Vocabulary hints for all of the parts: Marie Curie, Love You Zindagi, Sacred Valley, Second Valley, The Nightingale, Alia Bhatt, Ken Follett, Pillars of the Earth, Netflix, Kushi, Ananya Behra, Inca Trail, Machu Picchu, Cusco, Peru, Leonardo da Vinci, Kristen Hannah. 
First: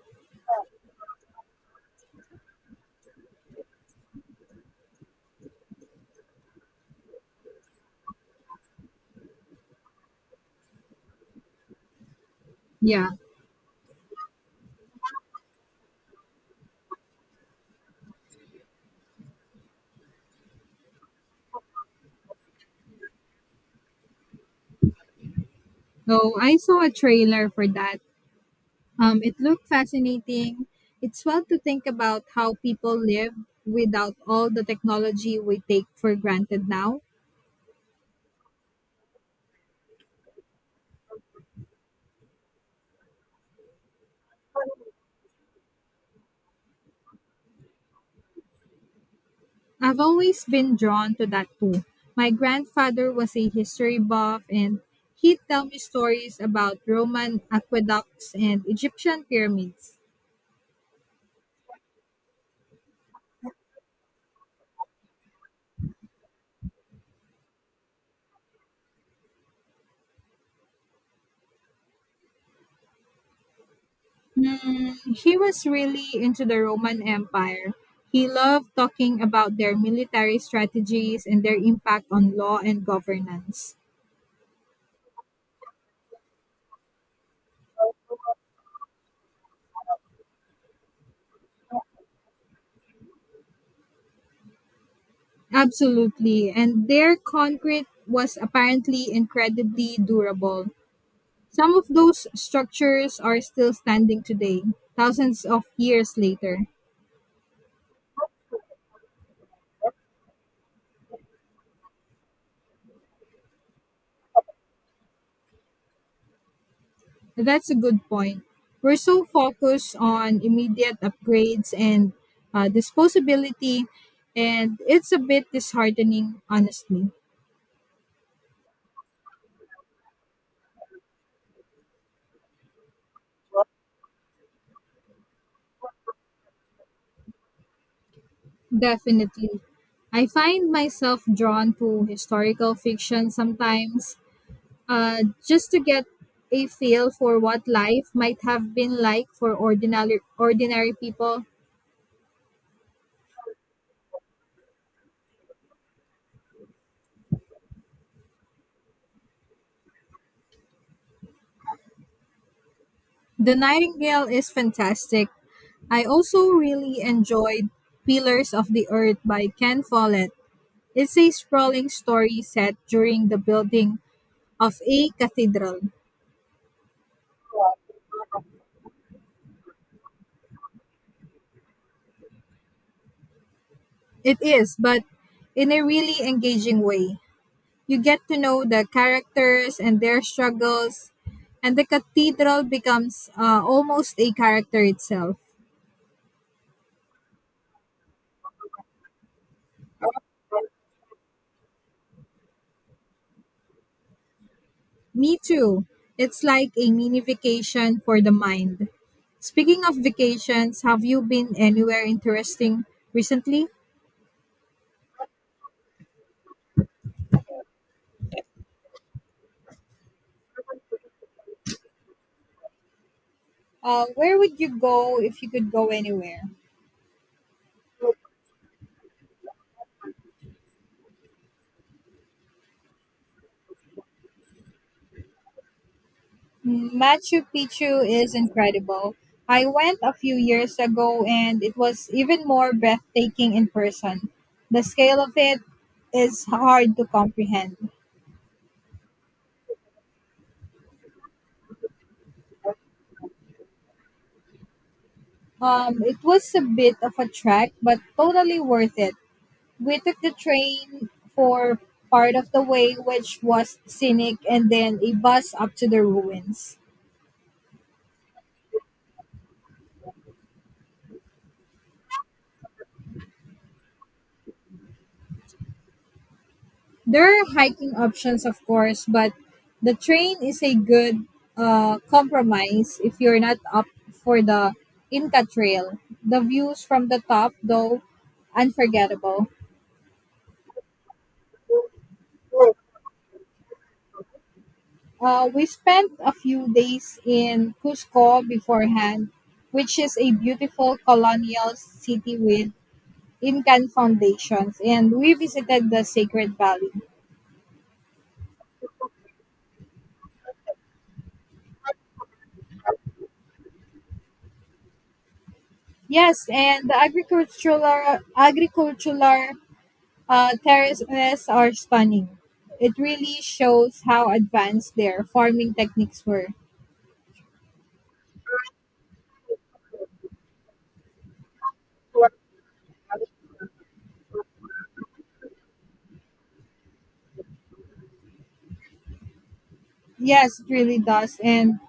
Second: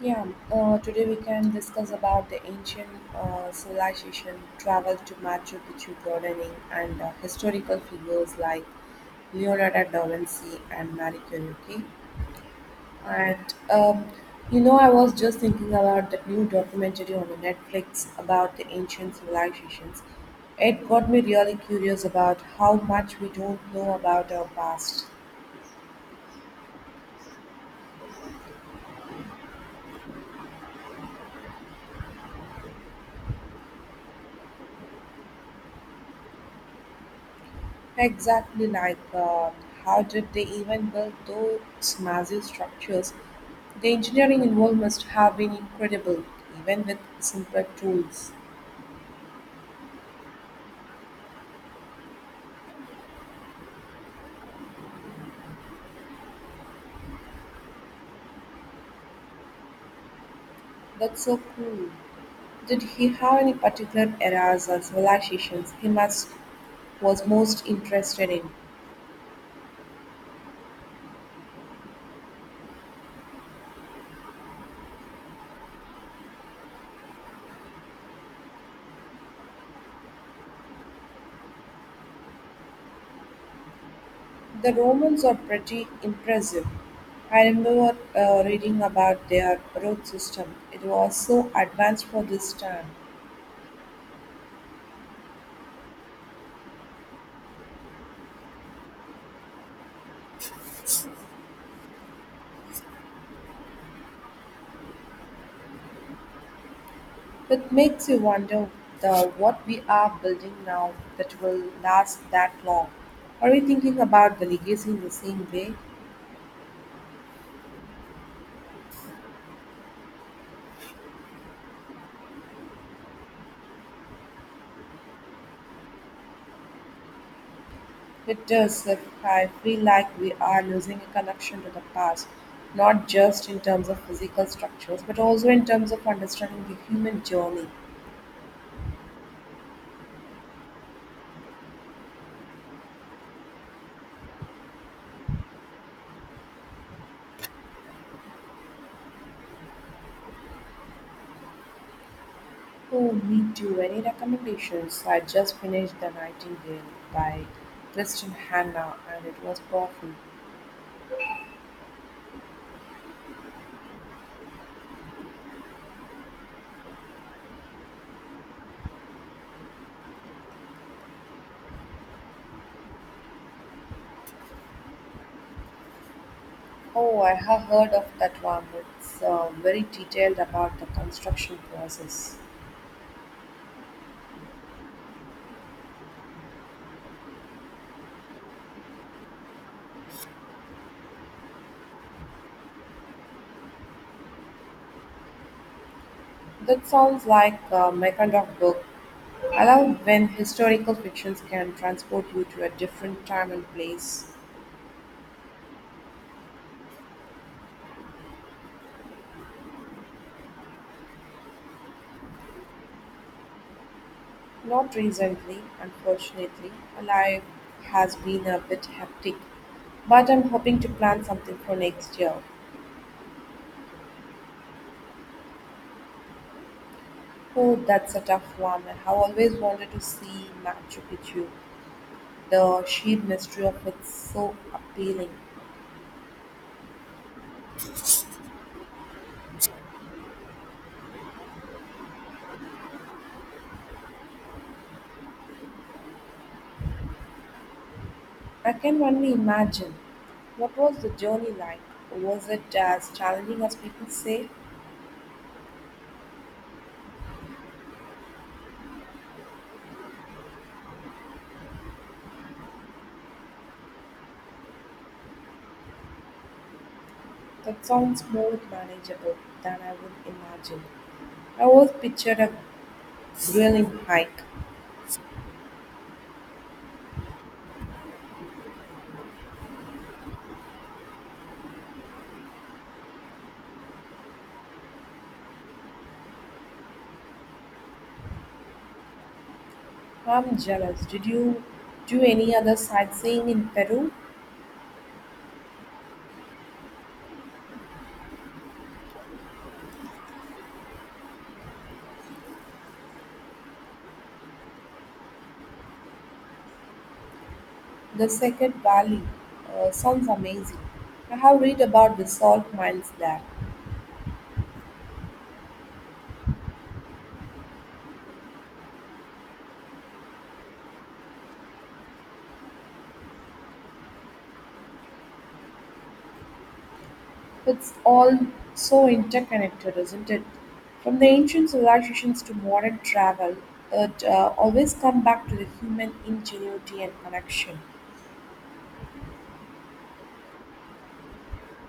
Yeah, today we can discuss about the ancient civilization, travel to Machu Picchu gardening, and historical figures like Leonardo da Vinci and Marie Curie. Okay? Yeah. And um, I was just thinking about that new documentary on the Netflix about the ancient civilizations. It got me really curious about how much we don't know about our past. Oh, I saw a trailer for that. It looked fascinating. It's fun to think about how people live without all the technology we take for granted now. Exactly. Like how did they even build those massive structures? The engineering involved must have been incredible, even with simple tools. I've always been drawn to that too. My grandfather was a history buff, and he'd tell me stories about Roman aqueducts and Egyptian pyramids. That's so cool. Did he have any particular eras or civilizations he must was most interested in? Mm, he was really into the Roman Empire. He loved talking about their military strategies and their impact on law and governance. The Romans are pretty impressive. I remember reading about their road system. It was so advanced for this time. Absolutely. And their concrete was apparently incredibly durable. Some of those structures are still standing today, thousands of years later. It makes you wonder the what we are building now that will last that long. Are we thinking about the legacy in the same way? That's a good point. We're so focused on immediate upgrades and disposability, and it's a bit disheartening, honestly. It does if I feel like we are losing a connection to the past, not just in terms of physical structures, but also in terms of understanding the human journey. Definitely. I find myself drawn to historical fiction sometimes just to get a feel for what life might have been like for ordinary people. Oh, me too. Any recommendations? I just finished The Nightingale by Kristen Hanna and it was powerful. The Nightingale is fantastic. I also really enjoyed Pillars of the Earth by Ken Follett. It's a sprawling story set during the building of a cathedral. Oh, I have heard of that one. It's very detailed about the construction process. It is, but in a really engaging way. You get to know the characters and their struggles, and the cathedral becomes almost a character itself. That sounds like my kind of book. I love when historical fictions can transport you to a different time and place. Me too. It's like a mini vacation for the mind. Speaking of vacations, have you been anywhere interesting recently? Not recently, unfortunately. Life has been a bit hectic, but I'm hoping to plan something for next year. Where would you go if you could go anywhere? Oh, that's a tough one. I have always wanted to see Machu Picchu. The sheer mystery of it's so appealing. Machu Picchu is incredible. I went a few years ago and it was even more breathtaking in person. The scale of it is hard to comprehend. I can only imagine. What was the journey like? Was it as challenging as people say? It was a bit of a trek, but totally worth it. We took the train for part of the way, which was scenic, and then a bus up to the ruins. That sounds more manageable than I would imagine. I always pictured a grueling hike. There are hiking options, of course, but the train is a good compromise if you're not up for the Inca Trail. The views from the top, though, unforgettable. I'm jealous. Did you do any other sightseeing in Peru? We spent a few days in Cusco beforehand, which is a beautiful colonial city with Incan foundations, and we visited the Sacred Valley. The Second Valley sounds amazing. I have read about the salt mines there. Yes, and the agricultural terraces are stunning. It really shows how advanced their farming techniques were. It's all so interconnected, isn't it? From the ancient civilizations to modern travel, it always come back to the human ingenuity and connection. Yes, it really does. And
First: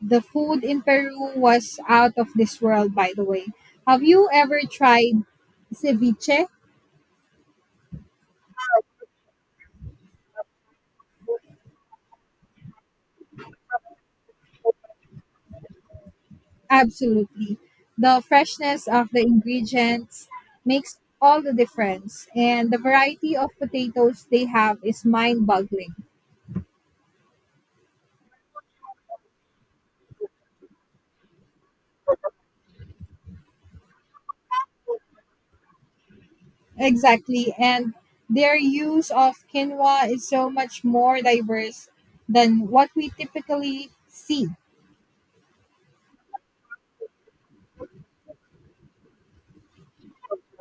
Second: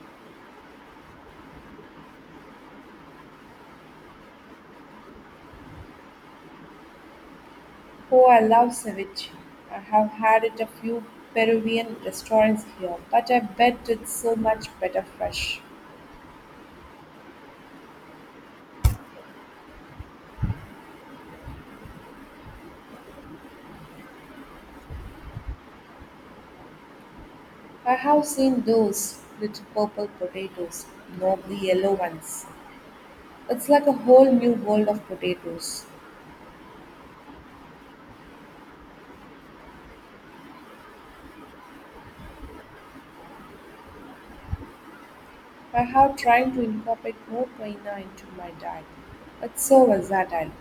the food in Peru was out of this world, by the way. Have you ever tried ceviche? Oh, I love ceviche. I have had it a few Peruvian restaurants here, but I bet it's so much better fresh. Absolutely. The freshness of the ingredients makes all the difference, and the variety of potatoes they have is mind boggling. I have seen those little purple potatoes, not the yellow ones. It's like a whole new world of potatoes. Exactly. And their use of quinoa is so much more diverse than what we typically see. I have tried to incorporate more quinoa into my diet. It's so versatile.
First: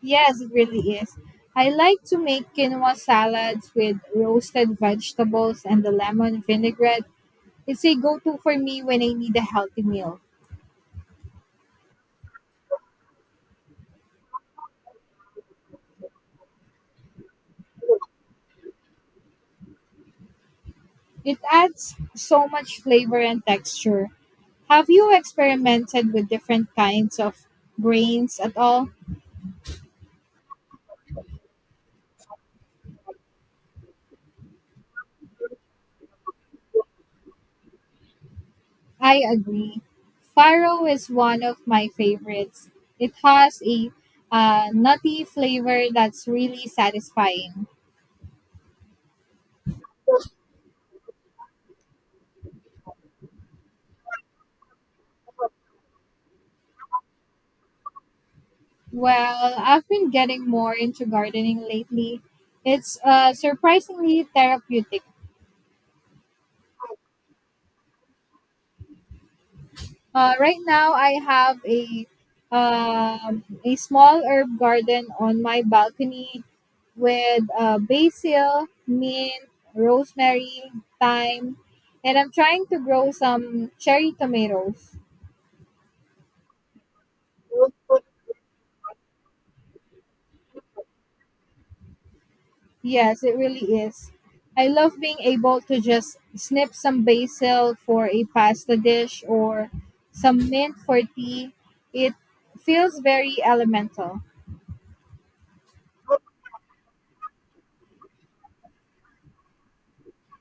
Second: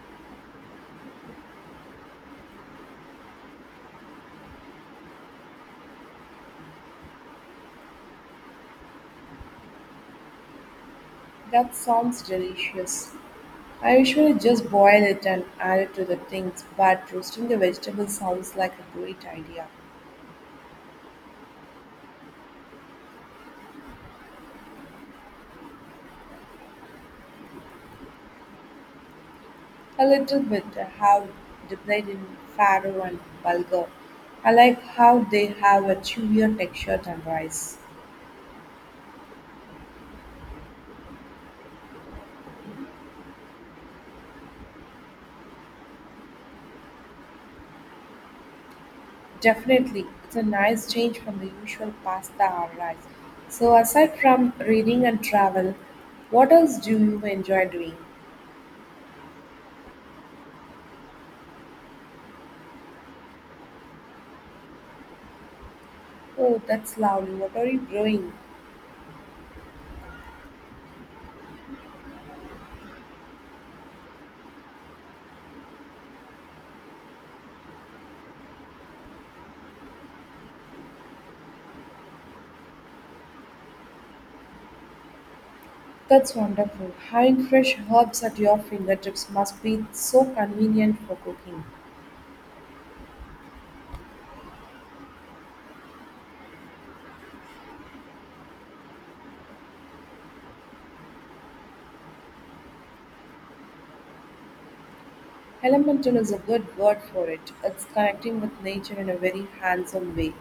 Yes, it really is. I like to make quinoa salads with roasted vegetables and the lemon vinaigrette. It's a go to for me when I need a healthy meal. That sounds delicious. I usually just boil it and add it to the things, but roasting the vegetables sounds like a great idea. It adds so much flavor and texture. Have you experimented with different kinds of grains at all? A little bit. I have dipped in farro and bulgur. I like how they have a chewier texture than rice. I agree. Faro is one of my favorites. It has a nutty flavor that's really satisfying. Definitely, it's a nice change from the usual pasta or rice. So, aside from reading and travel, what else do you enjoy doing? Well, I've been getting more into gardening lately. It's surprisingly therapeutic. Oh, that's lovely. What are you growing? Right now, I have a small herb garden on my balcony with basil, mint, rosemary, thyme, and I'm trying to grow some cherry tomatoes. That's wonderful. Having fresh herbs at your fingertips must be so convenient for cooking. Yes, it really is. I love being able to just snip some basil for a pasta dish or some mint for tea. It feels very elemental. Elemental is a good word for it. It's connecting with nature in a very handsome way.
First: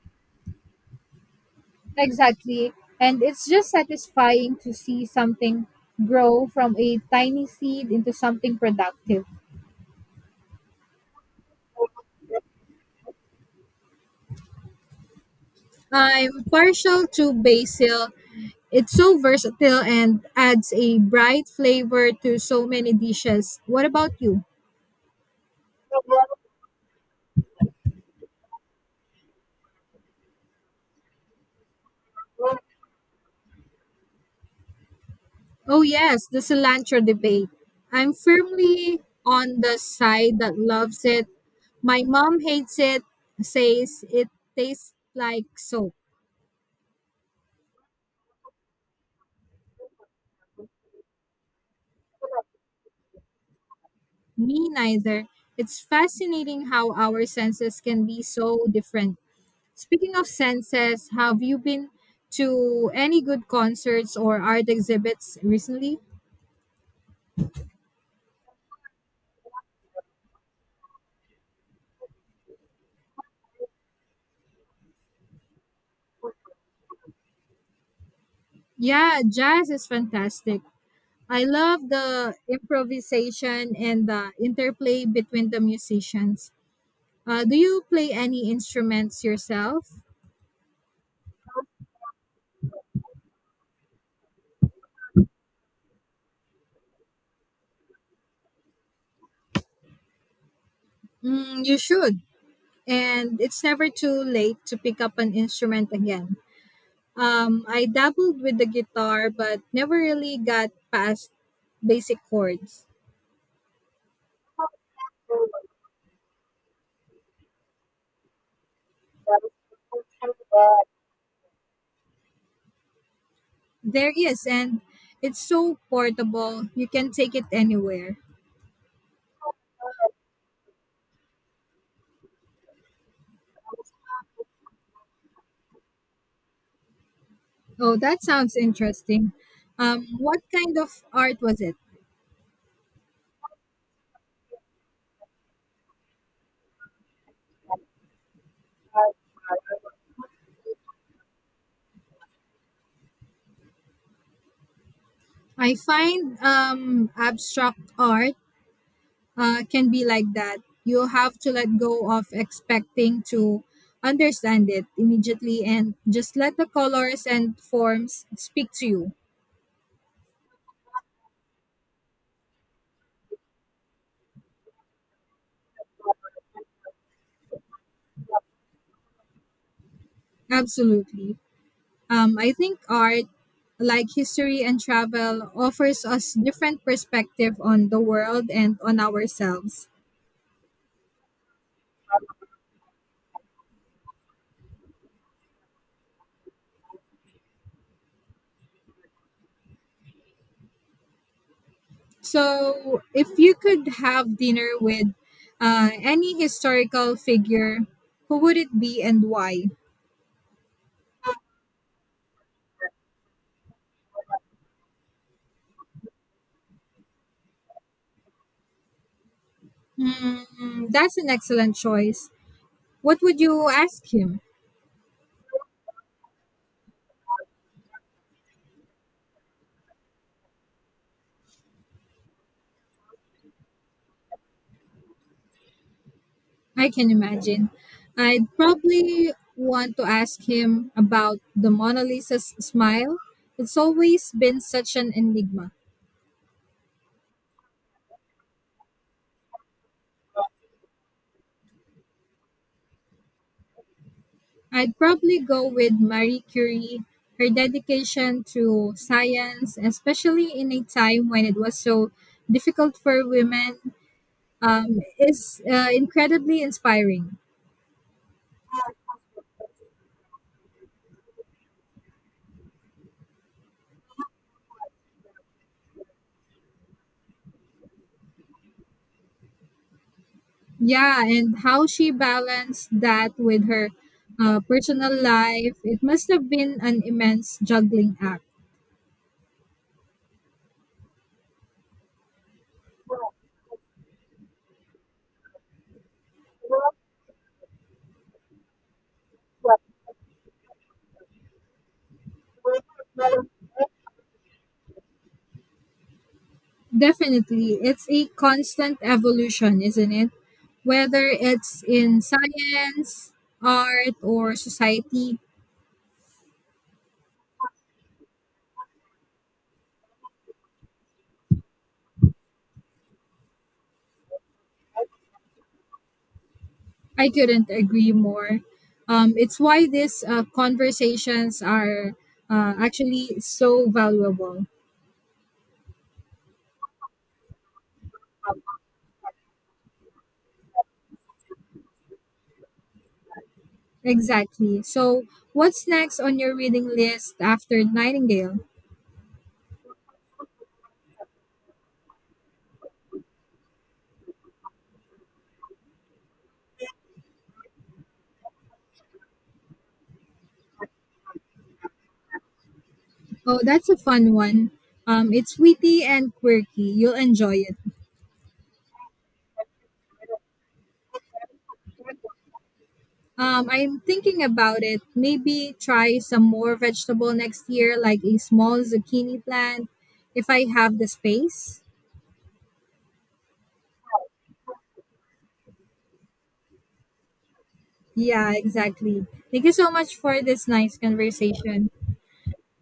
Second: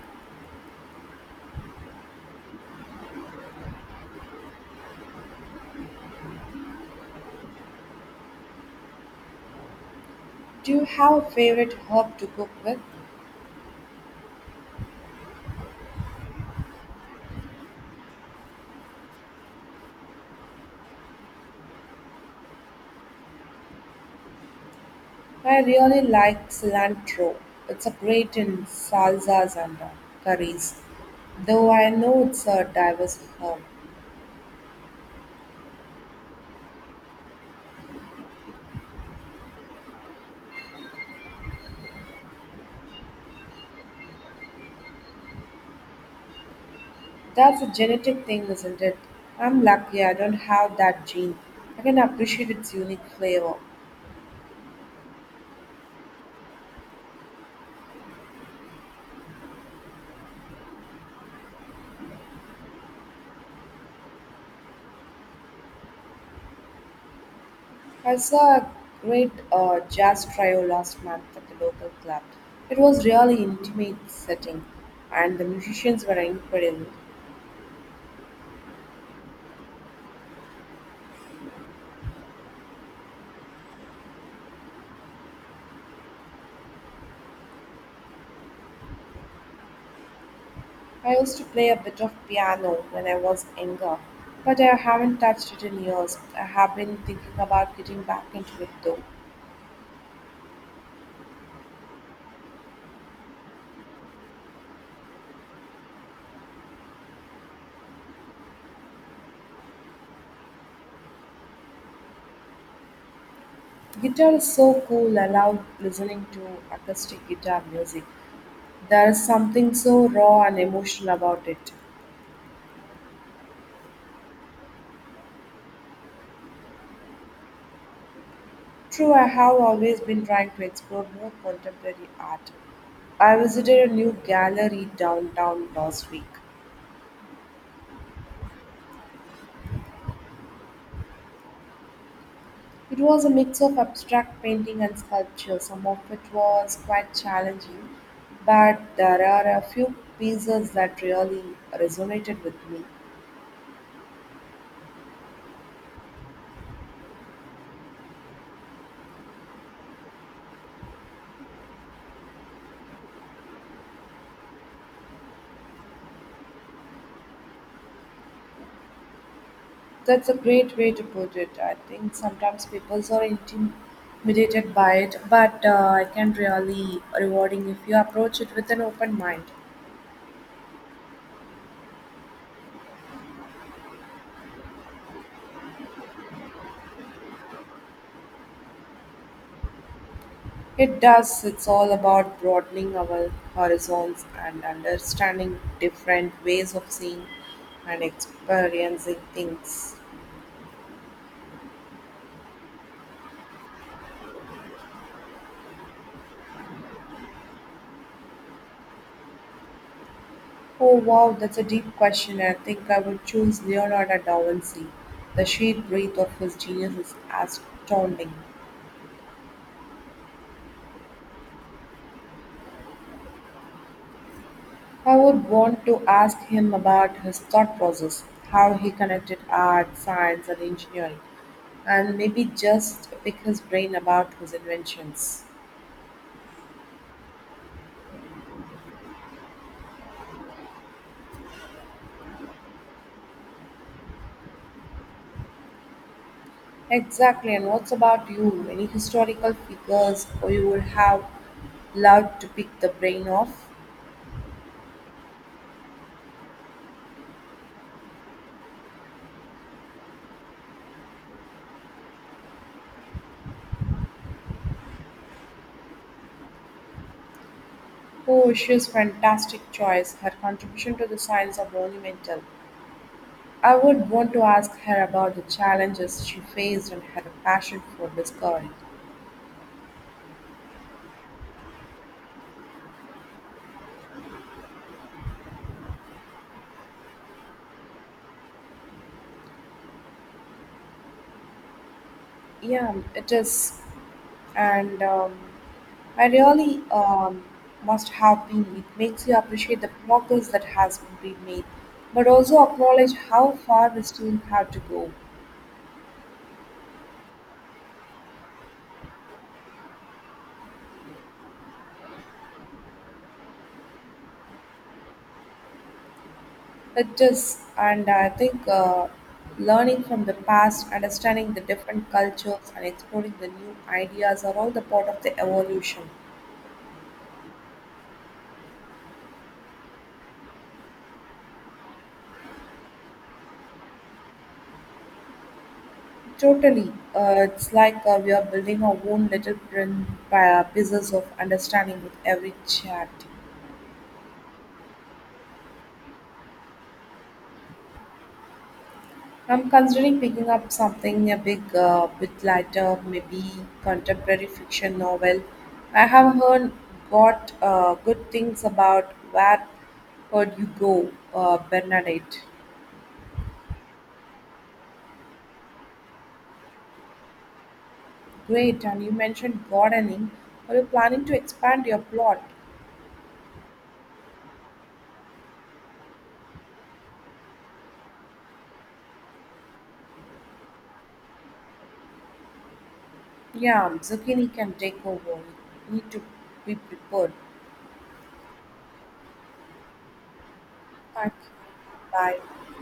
Exactly. And it's just satisfying to see something grow from a tiny seed into something productive. Do you have a favorite herb to cook with? I'm partial to basil. It's so versatile and adds a bright flavor to so many dishes. What about you? I really like cilantro. It's a great in salsas and curries, though I know it's a diverse herb. Oh, yes, the cilantro debate. I'm firmly on the side that loves it. My mom hates it, says it tastes like soap. That's a genetic thing, isn't it? I'm lucky I don't have that gene. I can appreciate its unique flavor. Me neither. It's fascinating how our senses can be so different. Speaking of senses, have you been to any good concerts or art exhibits recently? I saw a great jazz trio last month at the local club. It was really intimate setting, and the musicians were incredible. Yeah, jazz is fantastic. I love the improvisation and the interplay between the musicians. Do you play any instruments yourself? I used to play a bit of piano when I was younger, but I haven't touched it in years. I have been thinking about getting back into it though. Mm, you should. And it's never too late to pick up an instrument again. I dabbled with the guitar, but never really got past basic chords. Guitar is so cool. I love listening to acoustic guitar music. There is something so raw and emotional about it. There is, and it's so portable. You can take it anywhere. True, I have always been trying to explore more contemporary art. I visited a new gallery downtown last week. Oh, that sounds interesting. What kind of art was it? It was a mix of abstract painting and sculpture. Some of it was quite challenging, but there are a few pieces that really resonated with me. I find abstract art can be like that. You have to let go of expecting to understand it immediately and just let the colors and forms speak to you. That's a great way to put it. I think sometimes people are intimidated by it, but I can really rewarding if you approach it with an open mind. Absolutely. I think art, like history and travel, offers us different perspective on the world and on ourselves. It does. It's all about broadening our horizons and understanding different ways of seeing and experiencing things. So, if you could have dinner with any historical figure, who would it be and why? Oh wow, that's a deep question. I think I would choose Leonardo da Vinci. The sheer breadth of his genius is astounding. Hmm, that's an excellent choice. What would you ask him? I would want to ask him about his thought process, how he connected art, science, and engineering, and maybe just pick his brain about his inventions. I can imagine. I'd probably want to ask him about the Mona Lisa's smile. It's always been such an enigma. Exactly, and what's about you? Any historical figures or you would have loved to pick the brain of? I'd probably go with Marie Curie. Her dedication to science, especially in a time when it was so difficult for women, is incredibly inspiring. Oh, she's fantastic choice. Her contribution to the science are monumental. I would want to ask her about the challenges she faced and her passion for discovery. Yeah, and how she balanced that with her personal life, it must have been an immense juggling act. Yeah, it is, and I really must have been. It makes you appreciate the progress that has been made, but also acknowledge how far we still have to go. Definitely, it's a constant evolution, isn't it? Whether it's in science, art, or society, It does, and I think learning from the past, understanding the different cultures, and exploring the new ideas are all the part of the evolution. I couldn't agree more. It's why these conversations are actually so valuable. Totally, it's like we are building our own little print by pieces of understanding with every chat. Exactly. So, what's next on your reading list after Nightingale? I'm considering picking up something a big bit lighter, maybe contemporary fiction novel. I have heard got good things about where would you go, Bernadette. Oh, that's a fun one. It's witty and quirky. You'll enjoy it. Great, and you mentioned gardening. Are you planning to expand your plot? I'm thinking about it. Maybe try some more vegetable next year, like a small zucchini plant, if I have the space. Yeah, zucchini can take over. You need to be prepared. Yeah, exactly. Thank you so much for this nice Thank you. conversation. Bye.